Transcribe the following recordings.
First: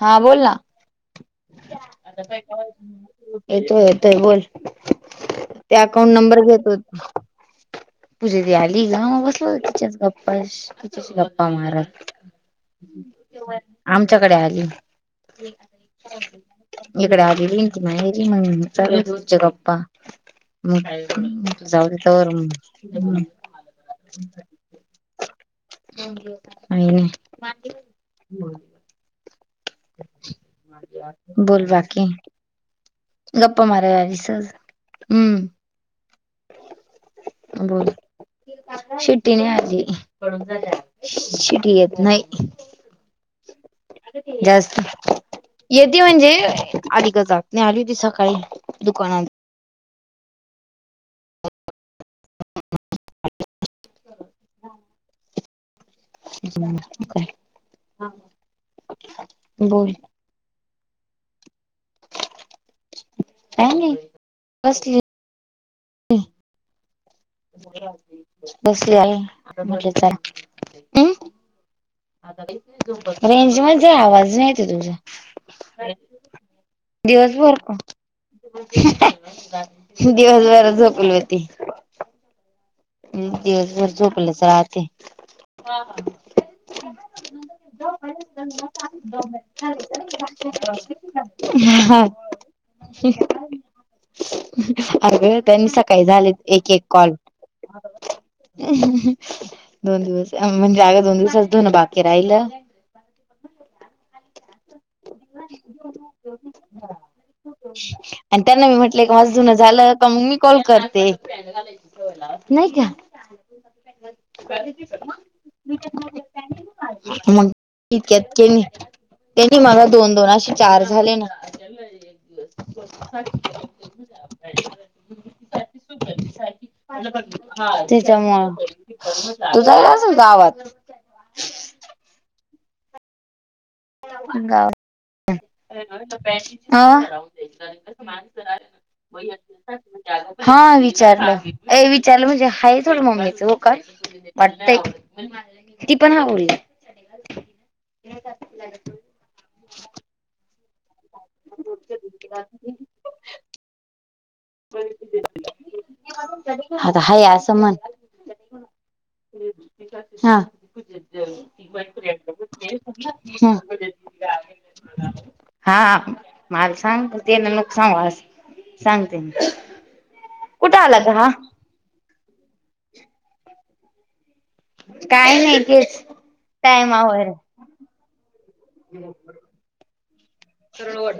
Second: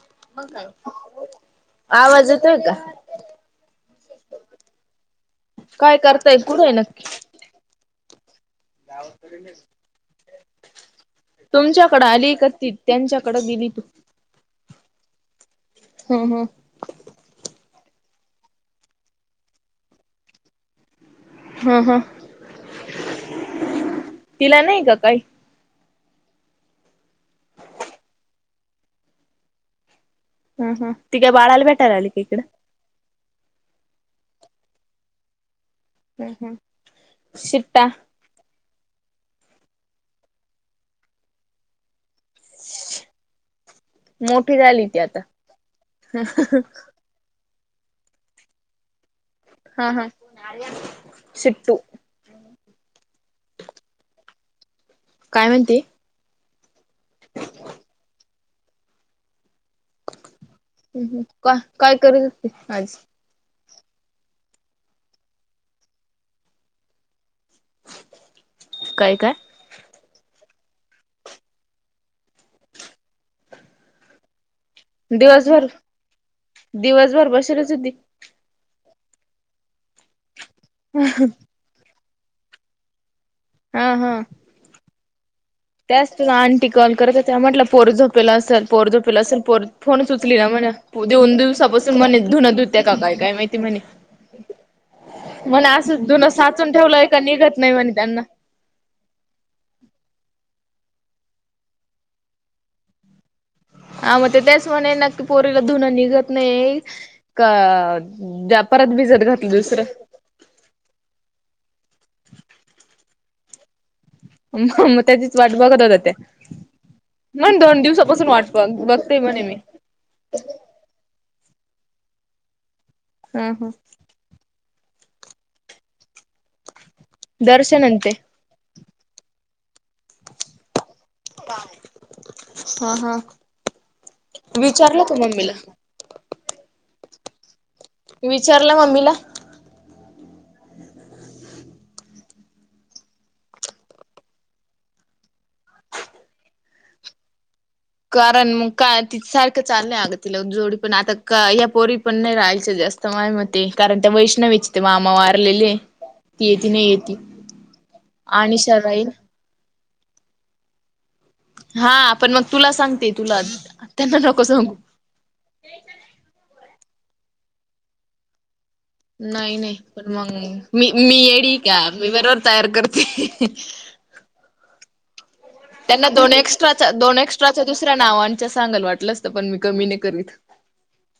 हा बोल ना आवाज येतोय का येतोय येतोय बोल. ते काय अकाउंट करताय नंबर घेत कुठे नक्की होते. पूजी पण आली गाव बसल तिच्यात गप्पा तिच्याशी गप्पा मारत. तुमच्याकडे आली का ती त्यांच्याकडे गेली. आमच्याकडे आली. हम्म हम्म इकड आलेली [unintelligible] चालू आहे आमच्या गप्पा हम्म जाऊदे हम्म तवर मग तिला नाही का काय? नाही नाही. हम हम्म ती काय बाळाला बोल भेटायला बाकी आली का इकड? गप्पा मारायला आली सहज हम्म. हम् हम्म शिफ्ट बोल शिट्टी नाही आली शिटी येत नाही. [inaudible] मोठी जास्त झाली ती आता येते म्हणजे आली का सांग. नाही आली होती सकाळी दुकानात. हा हा सुटू काय म्हणती? [unintelligible] बोल. हं हं का काय करीत होतीस आज? काय नाही बसलीय. बसले काय काय आहे [unintelligible] हम् रेंज मध्ये ये आवाज नाय येत. दिवसभर [unintelligible] दिवसभर बसेलच का? होती दिवसभर झोपली व्हती. मी दिवसभर हा हा झोपलेच राहते. त्याच तुला आंटी कॉल करत होत्या. म्हटलं पोर झोपलेला असेल, पोर झोपेला असेल पोर फोनच उचली ना म्हणा. दोन दिवसापासून मणे धुन धुत्या काय काय माहिती म्हणे? अगं म्हण त्यांनी सकाळी असंच धुनं झाले साचून एक एक ठेवलंय कॉल का निघत नाही म्हणे त्यांना. दोन दिवस म्हणजे अगं दोन दिवसाच धुन बाकी राहिलं. आव ते ते म्हणे नक्की पोरीला धुन निघत नाही आणि का त्यांना मी परत म्हटलं की भिजत माझं घातलं धुन दुसरं. झालं मग मी कॉल करते. नाही का? मग त्याचीच वाट बघत होत्या त्या मग म्हण दोन दिवसापासून इतक्यात वाट के नाही. बघ बघते म्हणे मी त्यांनी मला दोन दोन असे चार झाले ना. हम्म हम्म. दर्शन आणि ते तिच्यामुळ तुझा [unintelligible] आवाज. हा हा विचारलं तुम्ही मम्मी ला? अं? विचारलं मम्मीला हा विचारलं ऐ विचारलं म्हणजे हाय थोड मम्मीचं हो का? वाटतय. ती पण हा बोलली. कारण मग काय ति सारखं चाललंय अगं तिला जोडी पण आता ह्या पोरी पण नाही राहायच्या जास्त. माय मते कारण त्या वैष्णवी ते मामा मारलेले ती येत नाही आता येते हाय अनिशा राईल. हां. हा पण मग तुला सांगते तुला, त्यांना नको सांगू. हा मला सांगत तिला नको सांगु अस सांग. मी नाही नाही पण मग कुठे मी आला मी ग हा येडी का मी बरोबर तयार करते. काय नाही तेच त्यांना दोन एक्स्ट्राच दोन टायमावर एक्स्ट्राच्या दुसऱ्या नावांच्या सांगाल वाटलंस तर पण मी कमी नाही करीत. सरळ ओड.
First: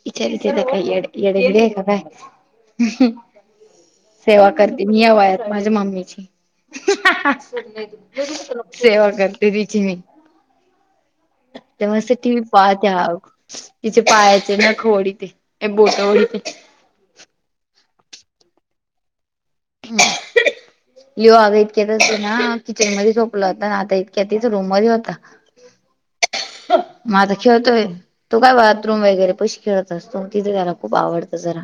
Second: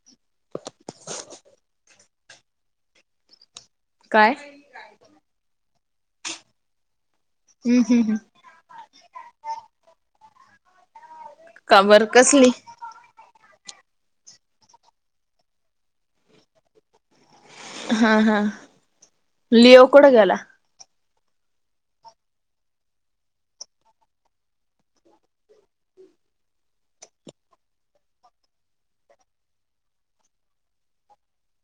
[unintelligible] काय सेवा हम्म करते मी या वयात माझ्या मम्मीची. हम्म हम्म हम. सेवा करते तिची मी का ते बर मस्त टि. व्ही. कसली पाहते आ तिचे पायाचे नख ओडिते ते बोट वडीते. हा हा लिओ कुड गेला? लिओ अग इतक्या तर ना किचन मध्ये झोपलं होता आता इतक्या तच रूम मध्ये होता. म आता खेळतोय. तो काय बाथरूम वगैरे पशी खेळत असतो तिथे त्याला खूप आवडतं जरा.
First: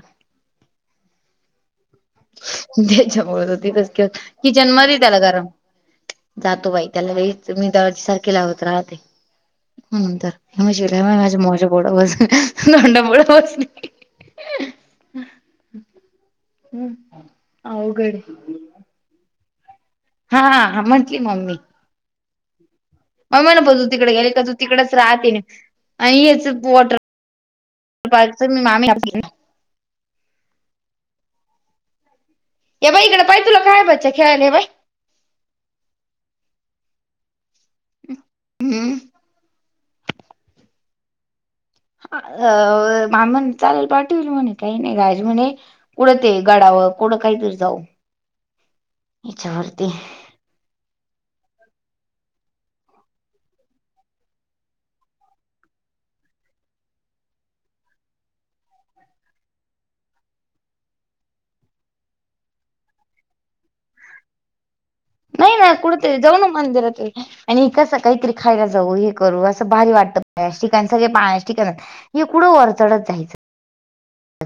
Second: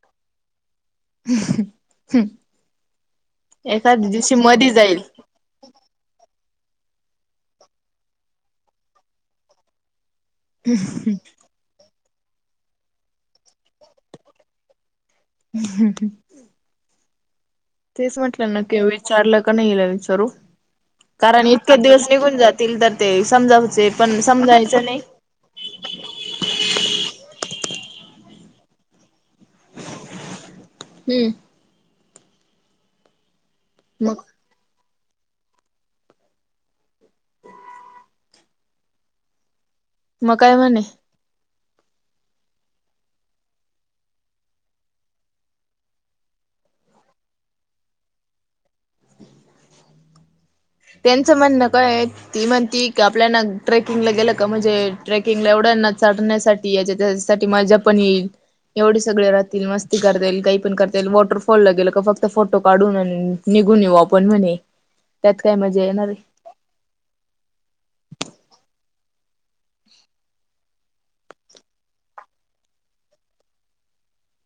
त्याच्यामुळे तो तिथंच एखाद्या खेळतो. दिवशी मधी किचन मध जाईल त्याला गरम जातो बाई त्याला लाइच मी दरवाजे सारखे लावत राहते. [unintelligible] तोंडा पुढ बसली. [unintelligible] हम्म. तेच म्हटलं ना क विचारलं का नाही विचार करू हा म्हंटली कारण मम्मी इतके दिवस निघून जातील तर ते मम्मी म्हणलं समजाचे तू तिकडे पण गेली का तू समजायचं तिकडेच नाही‌. राहते आणि याच वॉटर पार्क मी मामी [unintelligible] हम्म. हे पाय ईकड पाय तुला काय बच्चा मग खेळायला हे पाय हो [unintelligible] हम्म. मग काय म्हणे? अ.. मामा चालेल पाठवल म्हणे, काही नाही राज म्हणे.. कुठं ते गडावर कुठ, काहीतरी जाऊ विचारते. तेचं म्हणणं काय येत. ती म्हणती का, आपल्याला ट्रेकिंगला गेलं का, म्हणजे ट्रेकिंगला एवढं ना चढण्यासाठी. या येज्या तेज्यासाठी मजा पण येईल. एवढे सगळे राहतील मस्ती करता येईल काही पण करता येईल. वॉटरफॉल ला गेलं का फक्त फोटो काढून आण. निघून येऊ आपण म्हणे. त्यात नाही काय ना, मजा येणार कुटतरी आहे जाऊन मंदिरात वगैरे, आणि कसं काहीतरी खायला जाऊ हे, करू असं भारी वाटतं ठिकाण सगळे पाण्या ठिकाण. हे कुठ वर चढत जायचं.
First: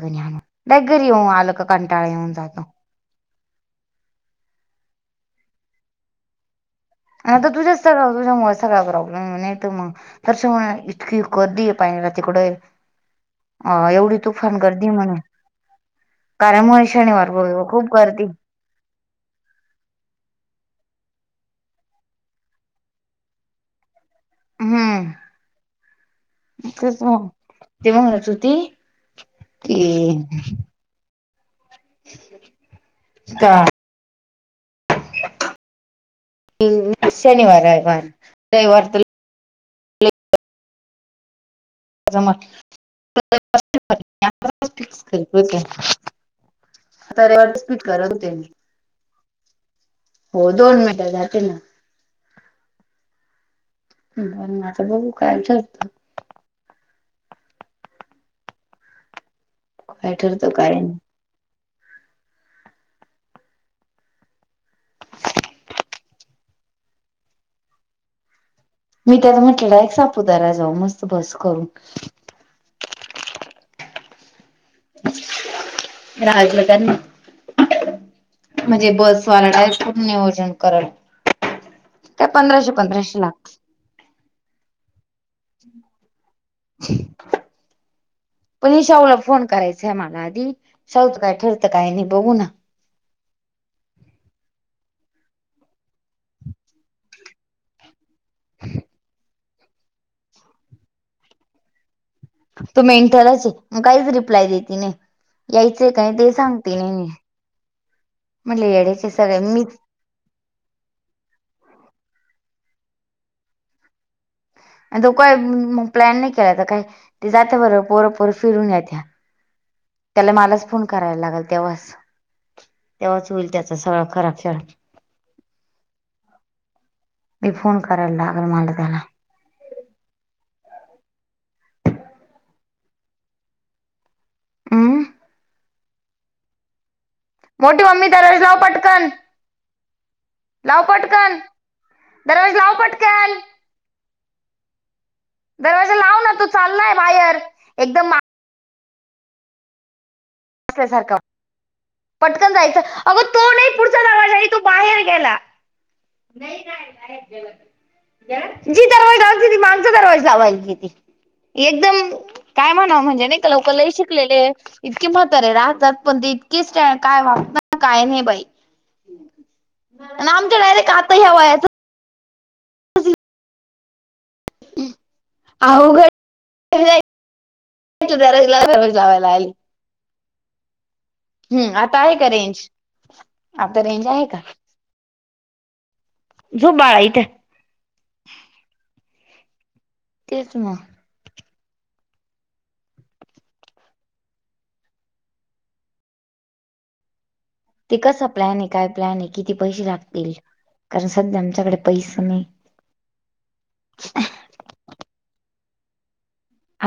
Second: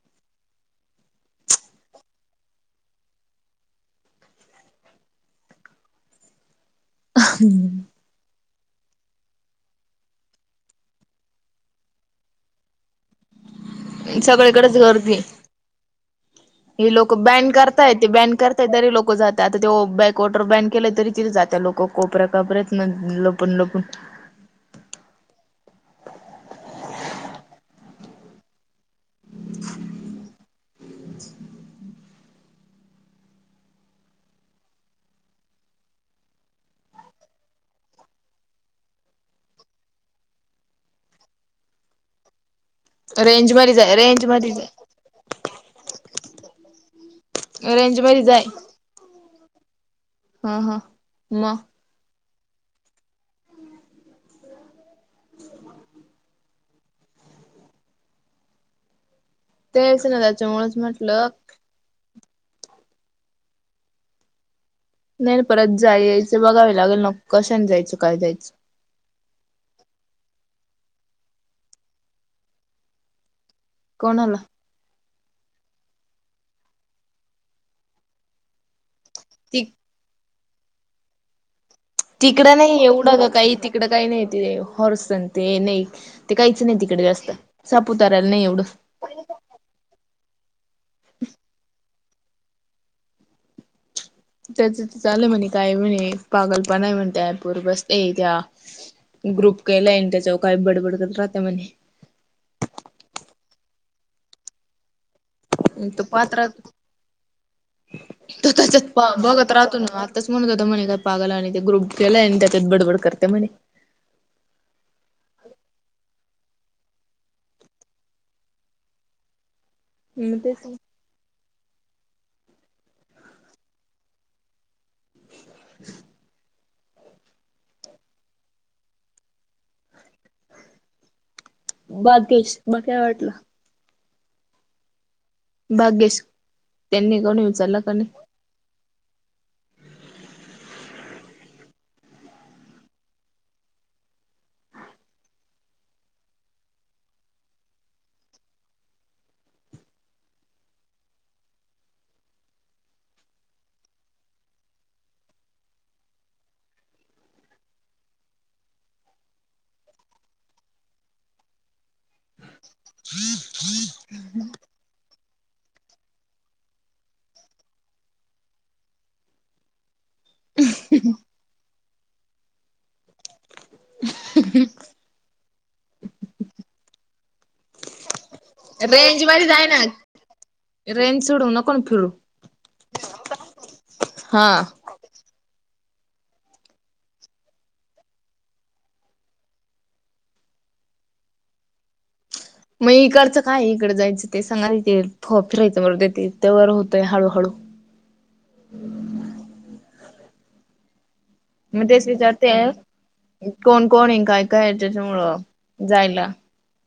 डायरेक्ट घरी येऊन आलं, का कंटाळा येऊन जातो. आता तुझाच सगळ [unintelligible] सगळा प्रॉब्लेम नाही मग, [unintelligible] इतकी गर्दी आहे पाहियाला तिकडं. अं.. एवढी तुफान सगळीकडेच गर्दी म्हणे. आहे कारणमुळे हे लोक शनिवार, बॅन रविवार खूप करताय ते गर्दी. बॅन करताय तरी लोक जातात. आता ते बॅक वॉटर बॅन केलं, तरी तिथं जात लोक कोपऱ्या कापऱ्यातन लपून-लपून. हम्म.. तेच न ती म्हणत होती. की. हां.. शनिवार आहे. वार रविवार तरी, [unintelligible] ् आता रेंज मध्ये जाय रेंज मध्ये रविवारचं जाय फीक्स रेंज कराल मध्ये ते. जाय हो हा हा दोन मिनटं जाते मग ना. बरं, आता ना बघू काय ठरत. तेचं काय ना ठरतं काय त्यांच्यामुळेच नाही म्हटलं. नाही परत जाया यायचं. ते बघावे लागेल ना, कशाने जायचं काय जायचं. मी त्याला म्हंटलं, एक सापुतारा जाऊ मस्त बस करून. कोणाला? [unintelligible] म्हणजे बस. ती सांगायच कुटण नियोजन करायला. तिकडं नाही एवढं का, काही तिकडं काही नाही ते, हॉर्स ते नाही. ते काहीच नाही तिकडे जास्त, सापुताऱ्याला नाही एवढं. सावुला फोन करायच. समाला आधी, सौचं काय ठरतं काय नाही बघू ना. त्याचं ते चालूय म्हणे, काय म्हणे पागल पणा आहे, म्हणते ऍपवर बसते. ये त्या ग्रुप केलंयन त्यांच्या, काही बडबड करत राहते म्हणे. तू मेंटलच ये काहीच रिप्लाय देती नाही. यायचं तो काय ते पात्रात सांगते नी मी, म्हणले येड्याचे सगळे मीचं. तेच म्हणत होतं म्हणे का पागलान आणि ते ग्रुप केलंय. आणि त्यात बडबड करता म्हणे. आणि तो काय मग प्लॅन नाही केलाय काय? ते जाते बरोबर पोरं पोरं फिरून येत्या. [inaudible] त्याला तेच मलाच फोन करायला लागेल तेव्हाच, तेव्हाच होईल त्याच सगळ खराब खेळ. [inaudible] मी फोन करायल लागलं मला त्याला. बाकेश मग काय वाटलं. अमं.. भाग्येश त्यांनी कोणी ऊचला मोठी का मम्मी नाही. दरवाजा लाव पटकन लाव पटकन, दरवाजा लाव पटकन. दरवाजा लाव ना तो चाललाय बाहेर एकदमा... असल्यासारख... पटकन जायचं अगं तो नाही पुढचा दरवाजा ही तो बाहेर गेला. नाही काय बाहेर गेला तो. गेला जी दरवाजा लावायची ती मागचा दरवाजा लावाय कि ती. एकदम काय म्हणाव म्हणजे नाही का लवकर लही शिकलेले इतकी मह... सरे राहतात पण ते इतकीच स्टन काय वाप काय नाही बाई. आमच्या डायरेक्ट आता ह्या वयाच. हमह.. अहो घडला दरवाजा लावायला आली. रेंनस सोडू नको हम्म आता फिरू आहे का रेंज आता रेंज आहे का हा. झोप बाळा इथे. तेच म. मग इकडचं काय इकडं जायचं ते सांगा इथे फ फिरायचं मर ते ते व होतंय हळूहळू्. ते कसा प्लॅन आहे काय प्लॅन आहे किती पैसे लागतील कारण सध्या... आमच्याकडे मग तेच पैसे नाही विचारते कोण कोण आहे काय काय त्याच्यामुळं जायला.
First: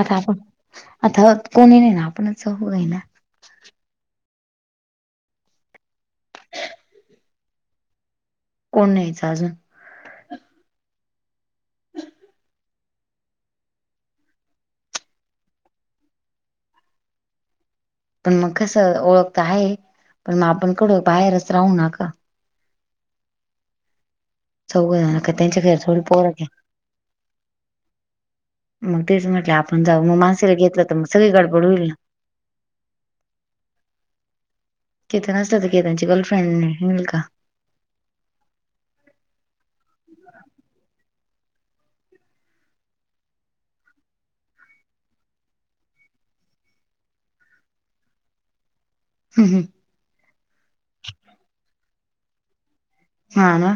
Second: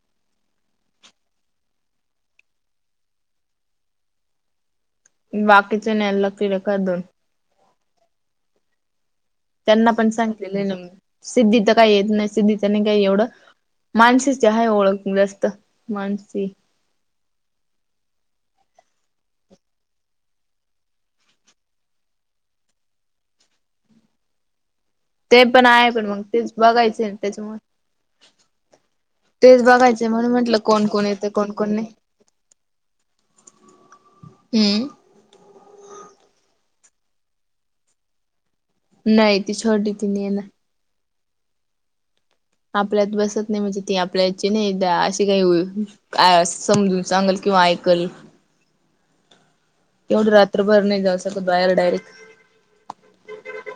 आता आपण आता कोणी नाही ना आपणच चोघ हे ना. बाकीच नाही लकीकडे का दोन. कोण नाही्यायचा अजून. त्यांना पण सांगितलेल हे ना मी सिद्धी तर काही येत नाही सिद्धीच नी काही एवढं मानसीची आहे ओळख जास्त मानसी. पण मग कसं ओळखत आहे पण मग आपण कडं बाहेरच राहू नका. चौघ जन. ते पण आहे पण मग तेच बघायचें त्याच्यामुळे... मग म्हटलं तेच आपण जाऊ बघायचं मग म्हणून माणसेला म्हंटलं घेतलं कोण तर मग कोण येतं सगळी कोण गडबड कोण होईल नाही. ना. हम्. केतन असलं तर केतनची गर्लफ्रेंड मुलगा.. नाही ती छोटी ती नाही ये ना. आपल्यात बसत नाही म्हणजे ती आपल्याची नाहीदा अशी काही हो... काय समजून सांगल किंवा ऐकल. हम् हम. केवढे रात्रभर नाही जाऊ सकत बाहेर डायरेक्ट. हा ना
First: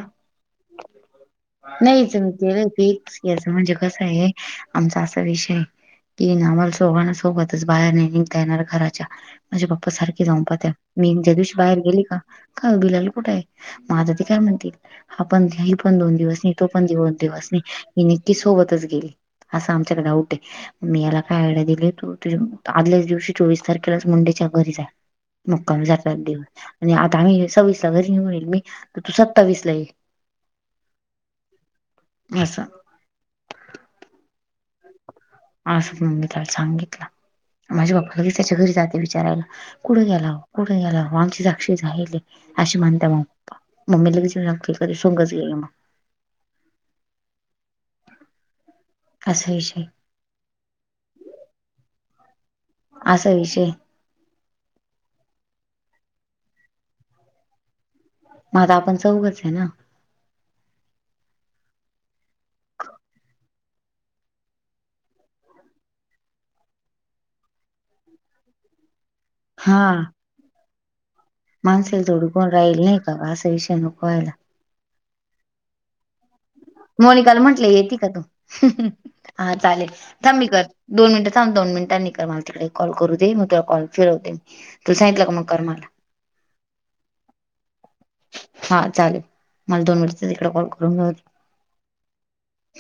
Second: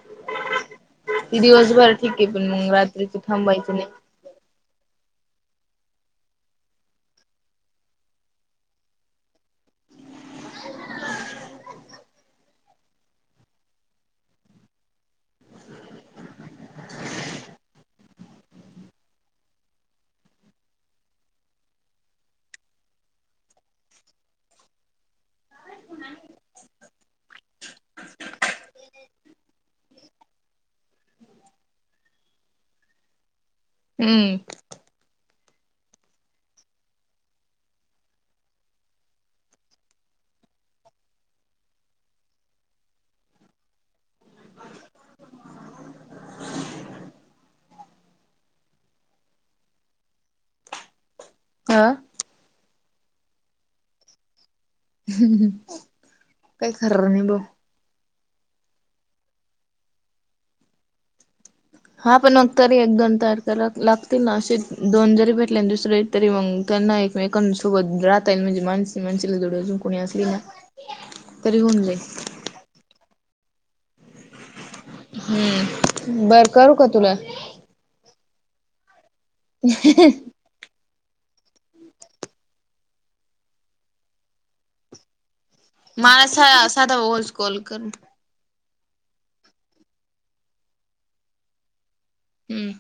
ती दिवसभर ठीक नाहीच आहे मी पण केलंय मग फी रात्रीच याचं म्हणजे थांबायचं नाही. कसं आहे. आमचा असा विषय कि आम्हाला चोघाला सोबतच बाहेर नाही निघता येणार घराच्या. माझ्या बाप्पा सारखे जाऊ पाहत्या मी ज्या दिवशी बाहेर गेली का बिलाल कुठ आहे माझध काय म्हणतील हा पण्याी पण दोन दिवस नाही तो पण दिन दिवस नाही ही नक्की सोबतच गेली असं आमच्याकड आऊट हे. मी याला काय आयडिया दिली तू तुझ्या आदल्याच दिवशी चोवीस तारखेलाच मुंडेच्या घरी जा. मुक्काम जातात दिवस आणि आता आम्ही सवीसला घरी येेऊन मी. तू सत्तावीस ला ते असं हम्म. असं म्हगितला सांगितलं माझ्या बाप्पाला की त्याच्या घरी जाते विचारायला कुठं गेला कुठे गेला आमची साक्षी झायल अशी म्हणत म पप्पा मममी लगच कध सुंगच गई असंच हा असा विषय काय खर नाही भाऊ म आता आपण चौघच ये ना? हा. पण नन्तर एक दोन तयार कराव तर लागतील ना? असे दोन जरी भेटले ना दुसरे - तरी मग त्यांना एकमेकांसोबत राहता येईल. म्हणजे माणस माणसाला जोडी अजून कोणी असली ना- तरी होऊन जाईल. माणसाला जोडी पण राहील नाही का? बा असा विषय नको व्हायला. हम्म. बघ. मोनिकाला म्हंटले येती का तू? हा चालेल. थांब मी कर - दोन मिनिटं थांब. दोन मिनिटांनी कर मला. तिकडे कॉल करू दे म तुला कॉल फिरवते. तू सांगितलं का मग कर मला. माह साया साधा व्हॉइस कॉल कर ना. हा चालेल. मला दोन मिनट तिककडे कॉल करून घेऊ दे. हम्म.